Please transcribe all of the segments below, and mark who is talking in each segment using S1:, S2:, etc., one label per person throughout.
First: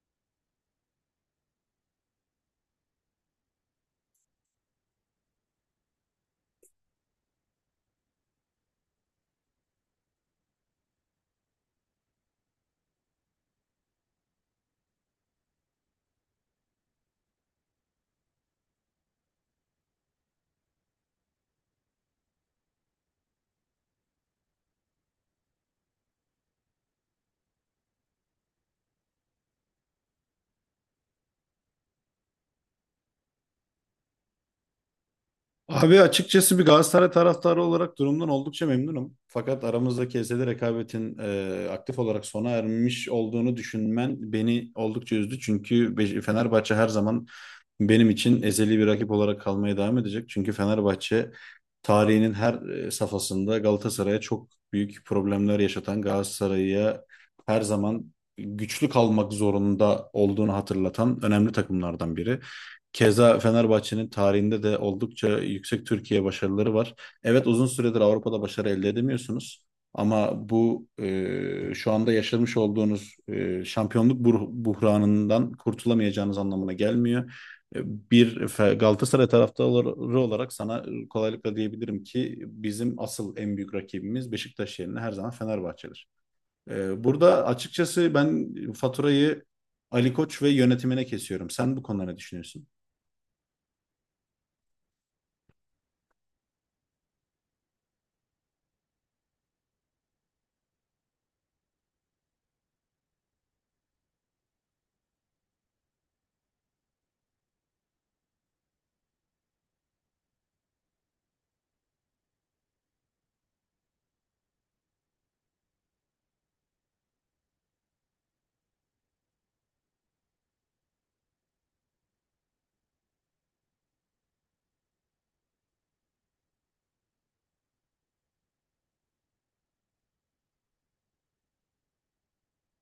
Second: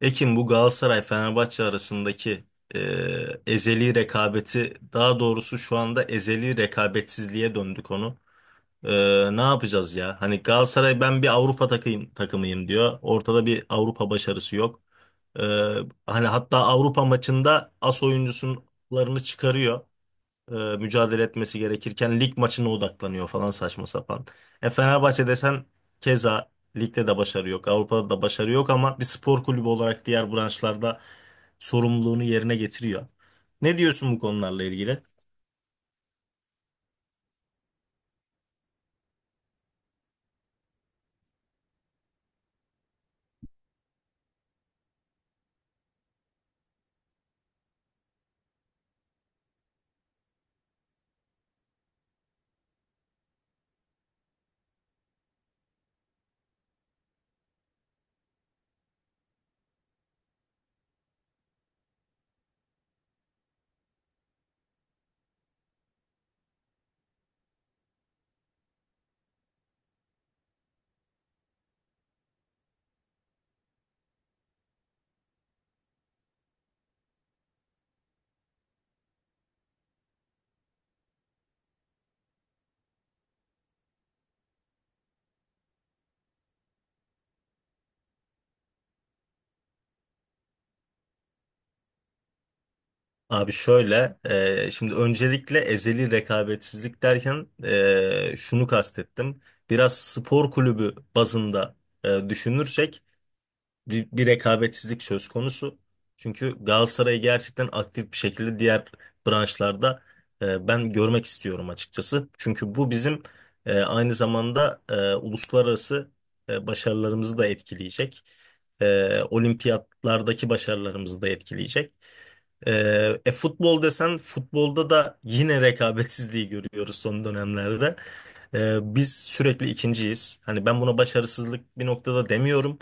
S1: Ekin, bu Galatasaray-Fenerbahçe arasındaki ezeli rekabeti, daha doğrusu şu anda ezeli rekabetsizliğe döndü konu. Ne yapacağız ya? Hani Galatasaray ben bir Avrupa takımıyım diyor. Ortada bir Avrupa başarısı yok. Eee, Hani hatta Avrupa maçında as oyuncularını çıkarıyor, mücadele etmesi gerekirken lig maçına odaklanıyor falan, saçma sapan. Fenerbahçe desen keza ligde de başarı yok, Avrupa'da da başarı yok, ama bir spor kulübü olarak diğer branşlarda sorumluluğunu yerine getiriyor. Ne diyorsun bu konularla ilgili?
S2: Abi açıkçası bir Galatasaray taraftarı olarak durumdan oldukça memnunum. Fakat aramızdaki ezeli rekabetin aktif olarak sona ermiş olduğunu düşünmen beni oldukça üzdü. Çünkü Fenerbahçe her zaman benim için ezeli bir rakip olarak kalmaya devam edecek. Çünkü Fenerbahçe tarihinin her safhasında Galatasaray'a çok büyük problemler yaşatan, Galatasaray'a her zaman güçlü kalmak zorunda olduğunu hatırlatan önemli takımlardan biri. Keza Fenerbahçe'nin tarihinde de oldukça yüksek Türkiye başarıları var. Evet, uzun süredir Avrupa'da başarı elde edemiyorsunuz ama bu şu anda yaşamış olduğunuz şampiyonluk buhranından kurtulamayacağınız anlamına gelmiyor. E, Bir Galatasaray taraftarı olarak sana kolaylıkla diyebilirim ki bizim asıl en büyük rakibimiz Beşiktaş yerine her zaman Fenerbahçe'dir. Burada açıkçası ben faturayı Ali Koç ve yönetimine kesiyorum. Sen bu konuda ne düşünüyorsun?
S1: Abi şöyle, şimdi öncelikle ezeli rekabetsizlik derken şunu kastettim. Biraz spor kulübü bazında düşünürsek bir rekabetsizlik söz konusu. Çünkü Galatasaray'ı gerçekten aktif bir şekilde diğer branşlarda ben görmek istiyorum açıkçası. Çünkü bu bizim aynı zamanda uluslararası başarılarımızı da etkileyecek. Olimpiyatlardaki başarılarımızı da etkileyecek. E, Futbol desen, futbolda da yine rekabetsizliği görüyoruz son dönemlerde. Biz sürekli ikinciyiz. Hani ben buna başarısızlık bir noktada demiyorum.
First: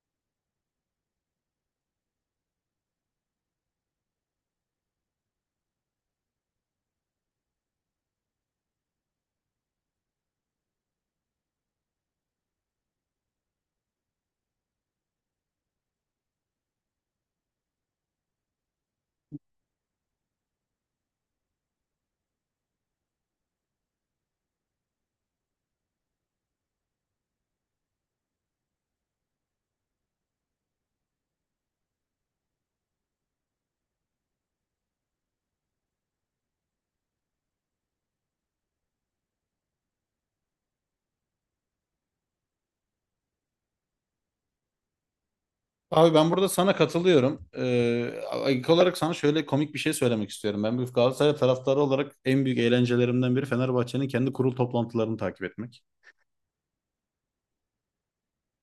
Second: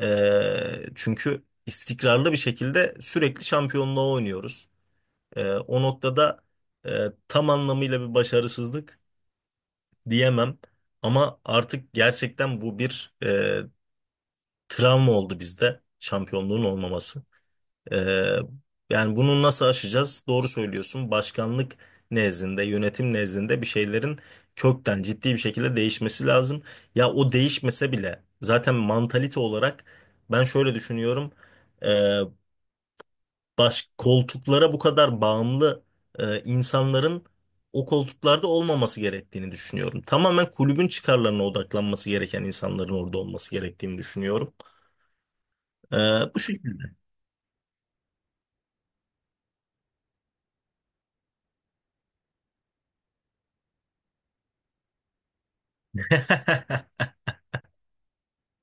S1: Çünkü istikrarlı bir şekilde sürekli şampiyonluğa oynuyoruz. O noktada e, tam anlamıyla bir başarısızlık diyemem. Ama artık gerçekten bu bir travma oldu bizde, şampiyonluğun olmaması. Ee, Yani bunu nasıl aşacağız? Doğru söylüyorsun. Başkanlık nezdinde, yönetim nezdinde bir şeylerin kökten, ciddi bir şekilde değişmesi lazım. Ya o değişmese bile zaten mantalite olarak ben şöyle düşünüyorum. Ee, Koltuklara bu kadar bağımlı insanların o koltuklarda olmaması gerektiğini düşünüyorum. Tamamen kulübün çıkarlarına odaklanması gereken insanların orada olması gerektiğini düşünüyorum.
S2: Abi ben
S1: Ee, Bu
S2: burada sana
S1: şekilde.
S2: katılıyorum. İlk olarak sana şöyle komik bir şey söylemek istiyorum. Ben bir Galatasaray taraftarı olarak en büyük eğlencelerimden biri Fenerbahçe'nin kendi kurul toplantılarını takip etmek.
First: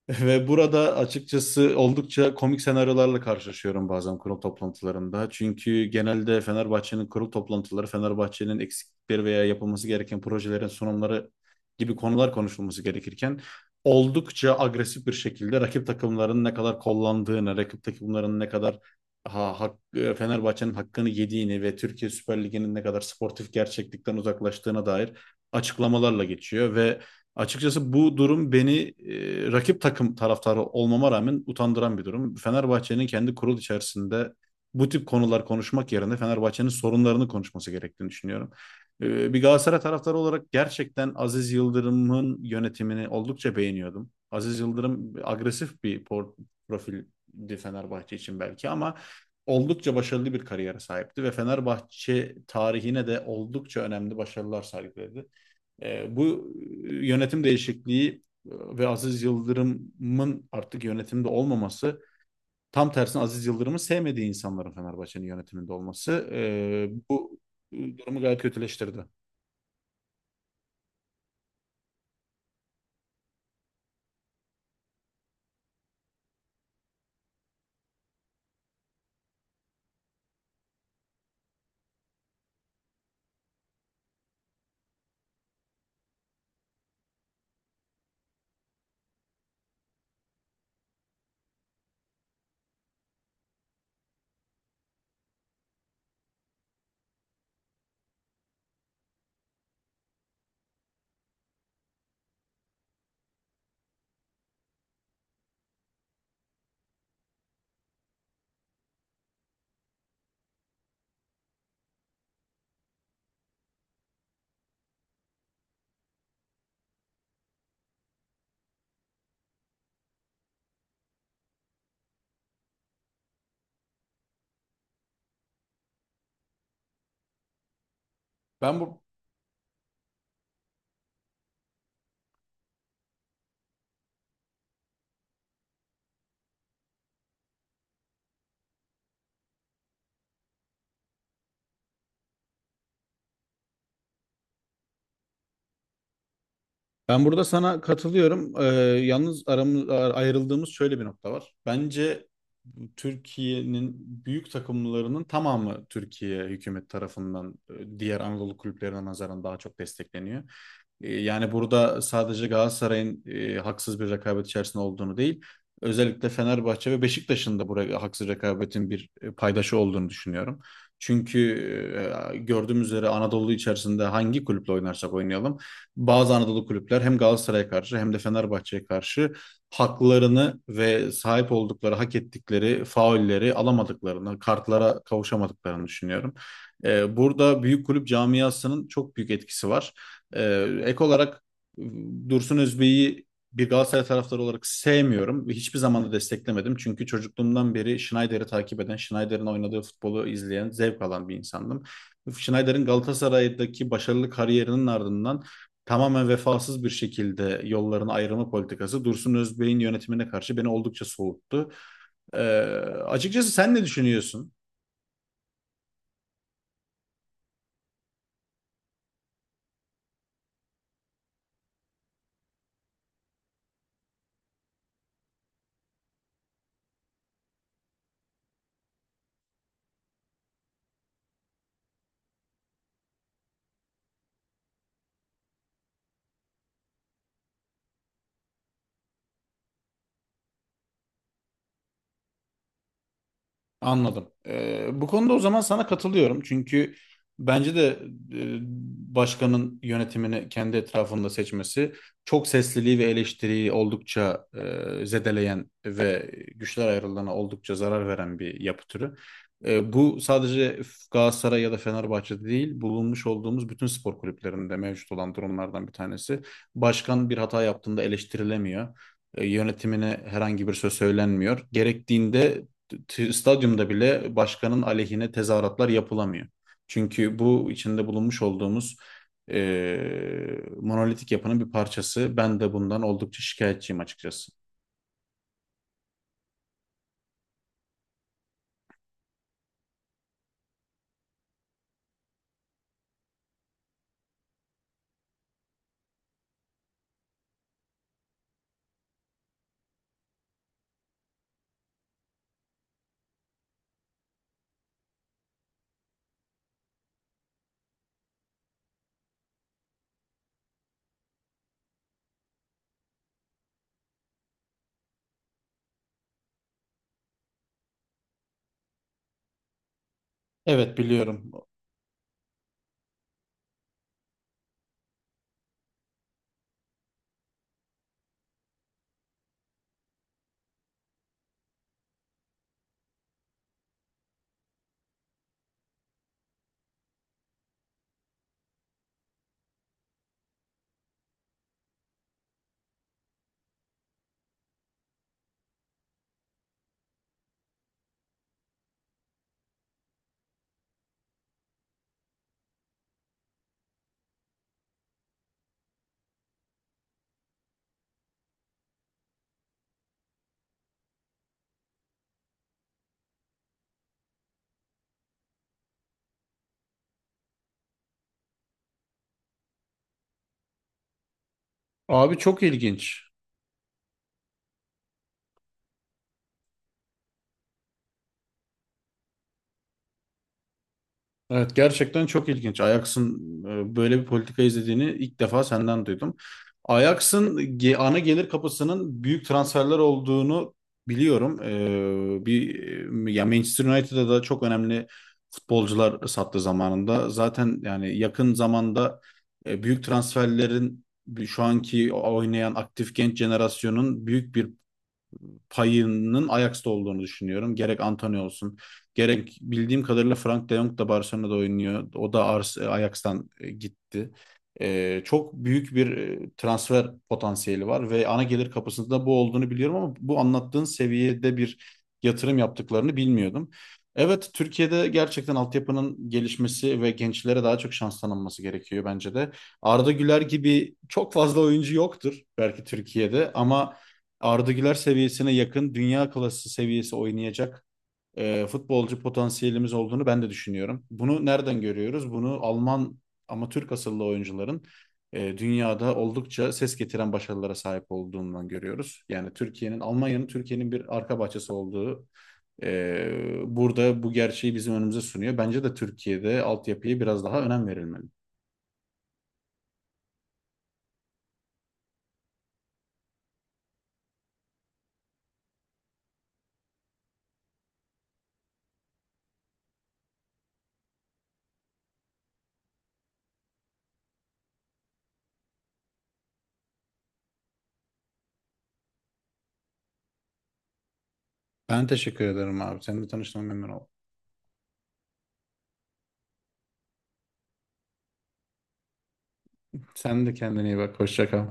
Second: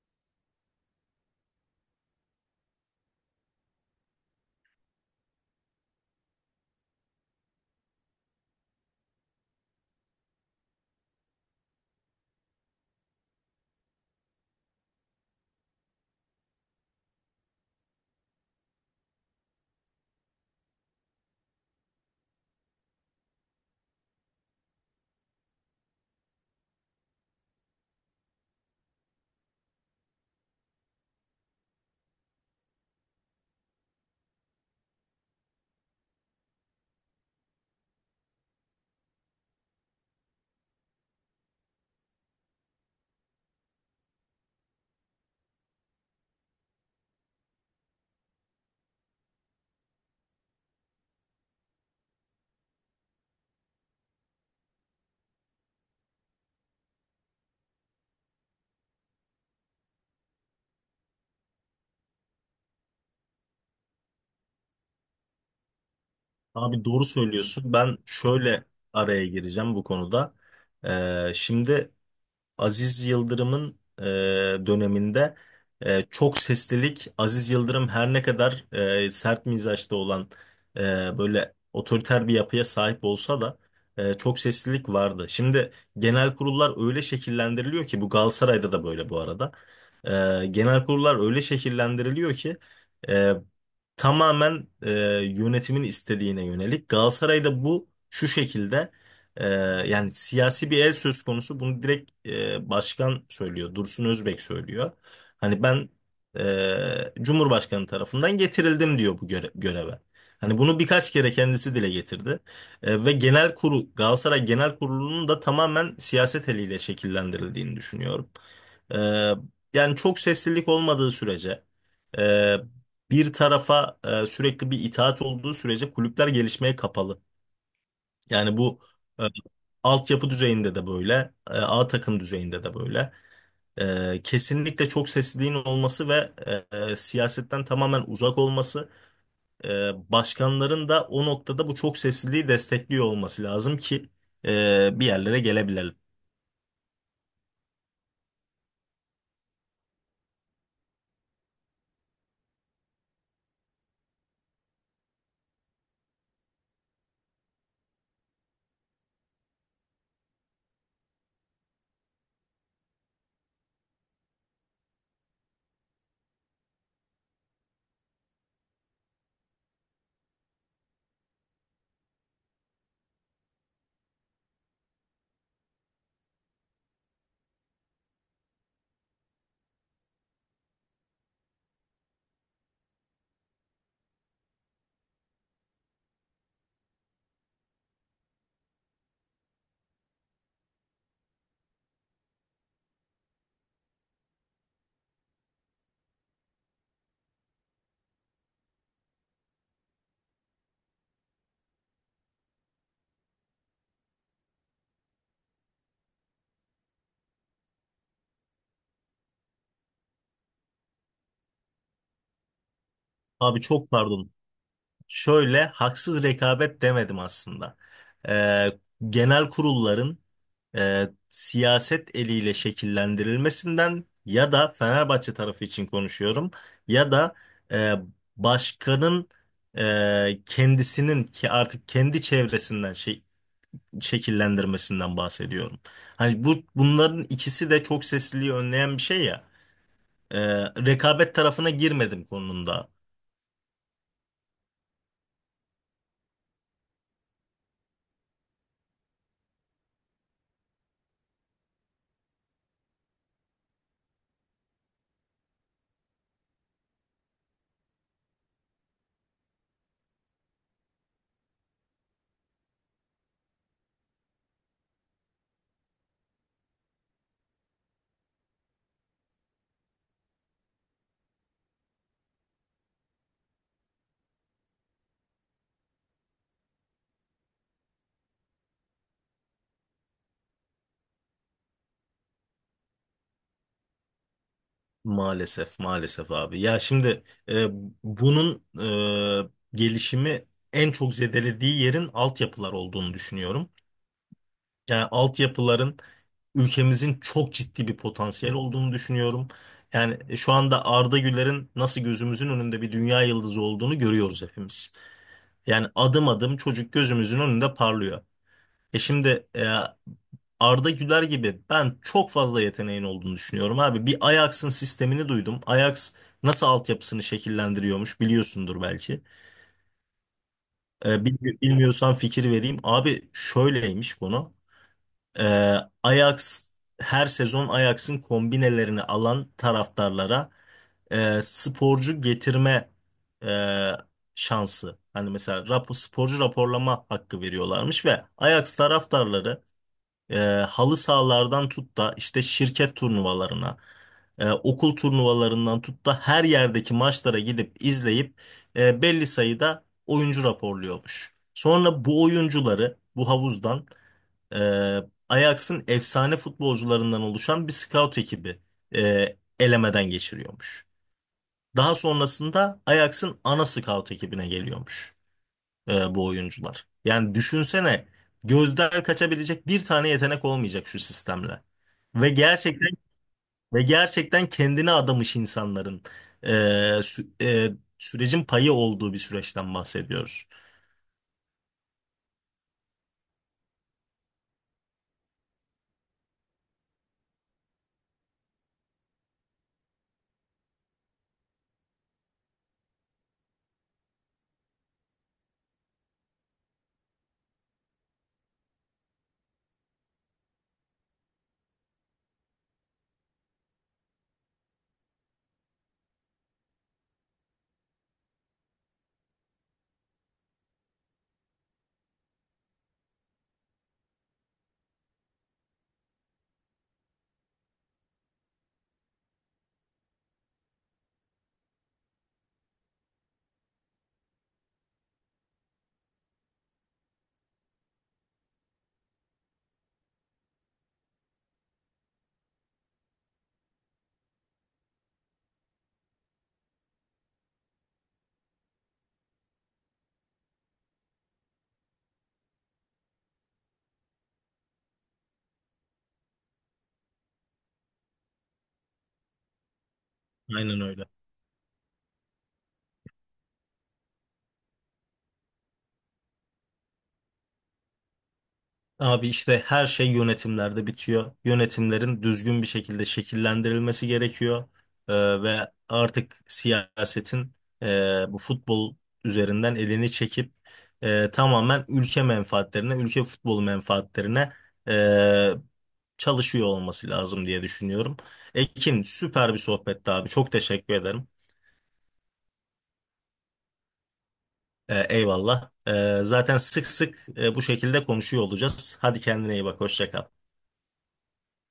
S2: Ve burada açıkçası oldukça komik senaryolarla karşılaşıyorum bazen kurul toplantılarında. Çünkü genelde Fenerbahçe'nin kurul toplantıları, Fenerbahçe'nin eksiklikleri veya yapılması gereken projelerin sunumları gibi konular konuşulması gerekirken oldukça agresif bir şekilde rakip takımların ne kadar kollandığını, rakip takımların ne kadar Fenerbahçe'nin hakkını yediğini ve Türkiye Süper Ligi'nin ne kadar sportif gerçeklikten uzaklaştığına dair açıklamalarla geçiyor. Ve açıkçası bu durum beni rakip takım taraftarı olmama rağmen utandıran bir durum. Fenerbahçe'nin kendi kurul içerisinde bu tip konular konuşmak yerine Fenerbahçe'nin sorunlarını konuşması gerektiğini düşünüyorum. Bir Galatasaray taraftarı olarak gerçekten Aziz Yıldırım'ın yönetimini oldukça beğeniyordum. Aziz Yıldırım agresif bir profildi Fenerbahçe için belki ama oldukça başarılı bir kariyere sahipti ve Fenerbahçe tarihine de oldukça önemli başarılar sergiledi. E, bu Yönetim değişikliği e, ve Aziz Yıldırım'ın artık yönetimde olmaması, tam tersine Aziz Yıldırım'ı sevmediği insanların Fenerbahçe'nin yönetiminde olması,
S1: Abi doğru söylüyorsun. Ben
S2: durumu gayet
S1: şöyle
S2: kötüleştirdi.
S1: araya gireceğim bu konuda. Şimdi. Aziz Yıldırım'ın döneminde çok seslilik, Aziz Yıldırım her ne kadar sert mizaçta olan, e, böyle otoriter bir yapıya sahip olsa da çok seslilik vardı. Şimdi genel kurullar öyle şekillendiriliyor ki, bu Galatasaray'da da böyle bu arada. Genel kurullar öyle şekillendiriliyor ki e, tamamen yönetimin istediğine yönelik. Galatasaray'da bu şu şekilde: ee, yani siyasi bir el söz konusu, bunu direkt başkan söylüyor. Dursun Özbek söylüyor. Hani ben Cumhurbaşkanı tarafından getirildim diyor bu göreve. Hani bunu birkaç kere kendisi dile getirdi. Ve genel kurul, Galatasaray Genel Kurulu'nun da tamamen siyaset eliyle şekillendirildiğini düşünüyorum. E, Yani çok seslilik olmadığı sürece, e, bir tarafa sürekli bir itaat olduğu sürece kulüpler gelişmeye kapalı. Yani
S2: Ben
S1: bu
S2: bu
S1: e, altyapı düzeyinde de böyle, A takım düzeyinde de böyle. Kesinlikle çok sesliliğin olması ve siyasetten tamamen uzak olması, e, başkanların da o noktada bu çok sesliliği destekliyor olması lazım ki bir yerlere gelebilelim.
S2: Ben burada sana katılıyorum. Yalnız ayrıldığımız şöyle bir nokta var. Bence Türkiye'nin büyük takımlarının tamamı Türkiye hükümet tarafından diğer Anadolu kulüplerine nazaran daha çok destekleniyor. Yani burada sadece Galatasaray'ın haksız bir rekabet içerisinde olduğunu değil, özellikle Fenerbahçe ve Beşiktaş'ın da buraya haksız rekabetin bir paydaşı olduğunu düşünüyorum. Çünkü gördüğümüz üzere Anadolu içerisinde hangi kulüple oynarsak oynayalım bazı Anadolu kulüpler hem Galatasaray'a karşı hem de Fenerbahçe'ye karşı haklarını ve sahip oldukları, hak ettikleri faulleri alamadıklarını, kartlara kavuşamadıklarını düşünüyorum. Burada büyük kulüp camiasının çok büyük etkisi var. Ek olarak Dursun Özbey'i bir Galatasaray taraftarı olarak sevmiyorum ve hiçbir zaman da desteklemedim. Çünkü çocukluğumdan beri Schneider'i takip eden, Schneider'in oynadığı futbolu izleyen, zevk alan bir insandım. Schneider'in Galatasaray'daki başarılı kariyerinin ardından tamamen vefasız bir şekilde yollarını ayırma politikası Dursun Özbey'in yönetimine karşı beni oldukça soğuttu. Ee, Açıkçası
S1: Abi
S2: sen ne
S1: çok pardon.
S2: düşünüyorsun?
S1: Şöyle haksız rekabet demedim aslında. E, Genel kurulların siyaset eliyle şekillendirilmesinden ya da Fenerbahçe tarafı için konuşuyorum, ya da e, başkanın kendisinin, ki artık kendi çevresinden şey şekillendirmesinden bahsediyorum. Hani bu, bunların ikisi de çok sesliliği önleyen bir şey ya. E, Rekabet tarafına girmedim konumda.
S2: Anladım. Bu konuda o zaman sana katılıyorum. Çünkü bence de e, başkanın yönetimini kendi etrafında seçmesi çok sesliliği ve eleştiriyi oldukça zedeleyen ve güçler ayrılığına oldukça zarar veren bir yapı türü. Bu sadece Galatasaray ya da Fenerbahçe'de değil, bulunmuş olduğumuz bütün spor kulüplerinde mevcut olan durumlardan bir tanesi. Başkan bir hata yaptığında eleştirilemiyor. Yönetimine herhangi bir söz söylenmiyor. Gerektiğinde stadyumda bile başkanın aleyhine tezahüratlar yapılamıyor. Çünkü bu içinde bulunmuş olduğumuz monolitik yapının bir parçası. Ben de bundan oldukça şikayetçiyim açıkçası.
S1: Maalesef, maalesef, abi. Ya şimdi e, bunun e, gelişimi en çok zedelediği yerin altyapılar olduğunu düşünüyorum. Yani altyapıların, ülkemizin çok ciddi bir potansiyel olduğunu düşünüyorum. Yani şu anda Arda Güler'in nasıl gözümüzün önünde bir dünya yıldızı olduğunu görüyoruz hepimiz. Yani adım adım çocuk gözümüzün önünde parlıyor. E şimdi, Arda Güler gibi ben çok fazla yeteneğin olduğunu düşünüyorum abi. Bir Ajax'ın sistemini duydum. Ajax nasıl altyapısını şekillendiriyormuş biliyorsundur belki.
S2: Evet, biliyorum.
S1: Bilmiyorsan fikir vereyim. Abi şöyleymiş konu. Ee, Ajax, her sezon Ajax'ın kombinelerini alan taraftarlara sporcu getirme e, şansı. Hani mesela sporcu raporlama hakkı veriyorlarmış ve Ajax taraftarları e, halı sahalardan tut da işte şirket turnuvalarına, okul turnuvalarından tut da her yerdeki maçlara gidip izleyip belli sayıda oyuncu raporluyormuş. Sonra bu oyuncuları, bu havuzdan e, Ajax'ın efsane futbolcularından oluşan bir scout ekibi elemeden geçiriyormuş. Daha sonrasında Ajax'ın ana scout ekibine geliyormuş bu oyuncular. Yani düşünsene, gözden kaçabilecek bir tane yetenek olmayacak şu sistemle. Ve
S2: Abi çok
S1: gerçekten
S2: ilginç.
S1: ve gerçekten kendine adamış insanların e, sü- sürecin payı olduğu bir süreçten bahsediyoruz.
S2: Evet, gerçekten çok ilginç. Ajax'ın böyle bir politika izlediğini ilk defa senden duydum. Ana gelir kapısının büyük transferler olduğunu biliyorum. Ya, Manchester United'da da çok önemli futbolcular sattı zamanında. Zaten yani yakın zamanda büyük transferlerin şu anki oynayan aktif genç jenerasyonun büyük bir payının Ajax'ta olduğunu düşünüyorum. Gerek Antonio olsun, gerek bildiğim kadarıyla Frank de Jong da Barcelona'da oynuyor. O da Ajax'tan gitti. Çok büyük bir transfer potansiyeli var ve ana gelir kapısında bu olduğunu biliyorum ama bu anlattığın seviyede bir yatırım yaptıklarını bilmiyordum. Evet, Türkiye'de gerçekten altyapının gelişmesi ve gençlere daha çok şans tanınması gerekiyor bence de. Arda Güler gibi çok fazla oyuncu yoktur belki Türkiye'de ama Arda Güler seviyesine yakın dünya klası seviyesi oynayacak futbolcu potansiyelimiz olduğunu ben de düşünüyorum. Bunu nereden görüyoruz? Bunu Alman ama Türk asıllı oyuncuların dünyada oldukça ses getiren başarılara sahip olduğundan görüyoruz. Yani Türkiye'nin, Almanya'nın
S1: Aynen
S2: Türkiye'nin
S1: öyle.
S2: bir arka bahçesi olduğu, burada bu gerçeği bizim önümüze sunuyor. Bence de Türkiye'de altyapıya biraz daha önem verilmeli.
S1: Abi işte her şey yönetimlerde bitiyor. Yönetimlerin düzgün bir şekilde şekillendirilmesi gerekiyor. Ve artık siyasetin e, bu futbol üzerinden elini çekip tamamen ülke menfaatlerine, ülke futbolu menfaatlerine e, çalışıyor olması lazım diye düşünüyorum. Ekin, süper bir sohbetti abi. Çok teşekkür ederim.
S2: Ben teşekkür ederim abi. Seninle tanıştığıma memnun oldum.
S1: Eyvallah. Zaten sık sık bu şekilde konuşuyor olacağız. Hadi kendine iyi bak. Hoşça kal.
S2: Sen de kendine iyi bak. Hoşça kal.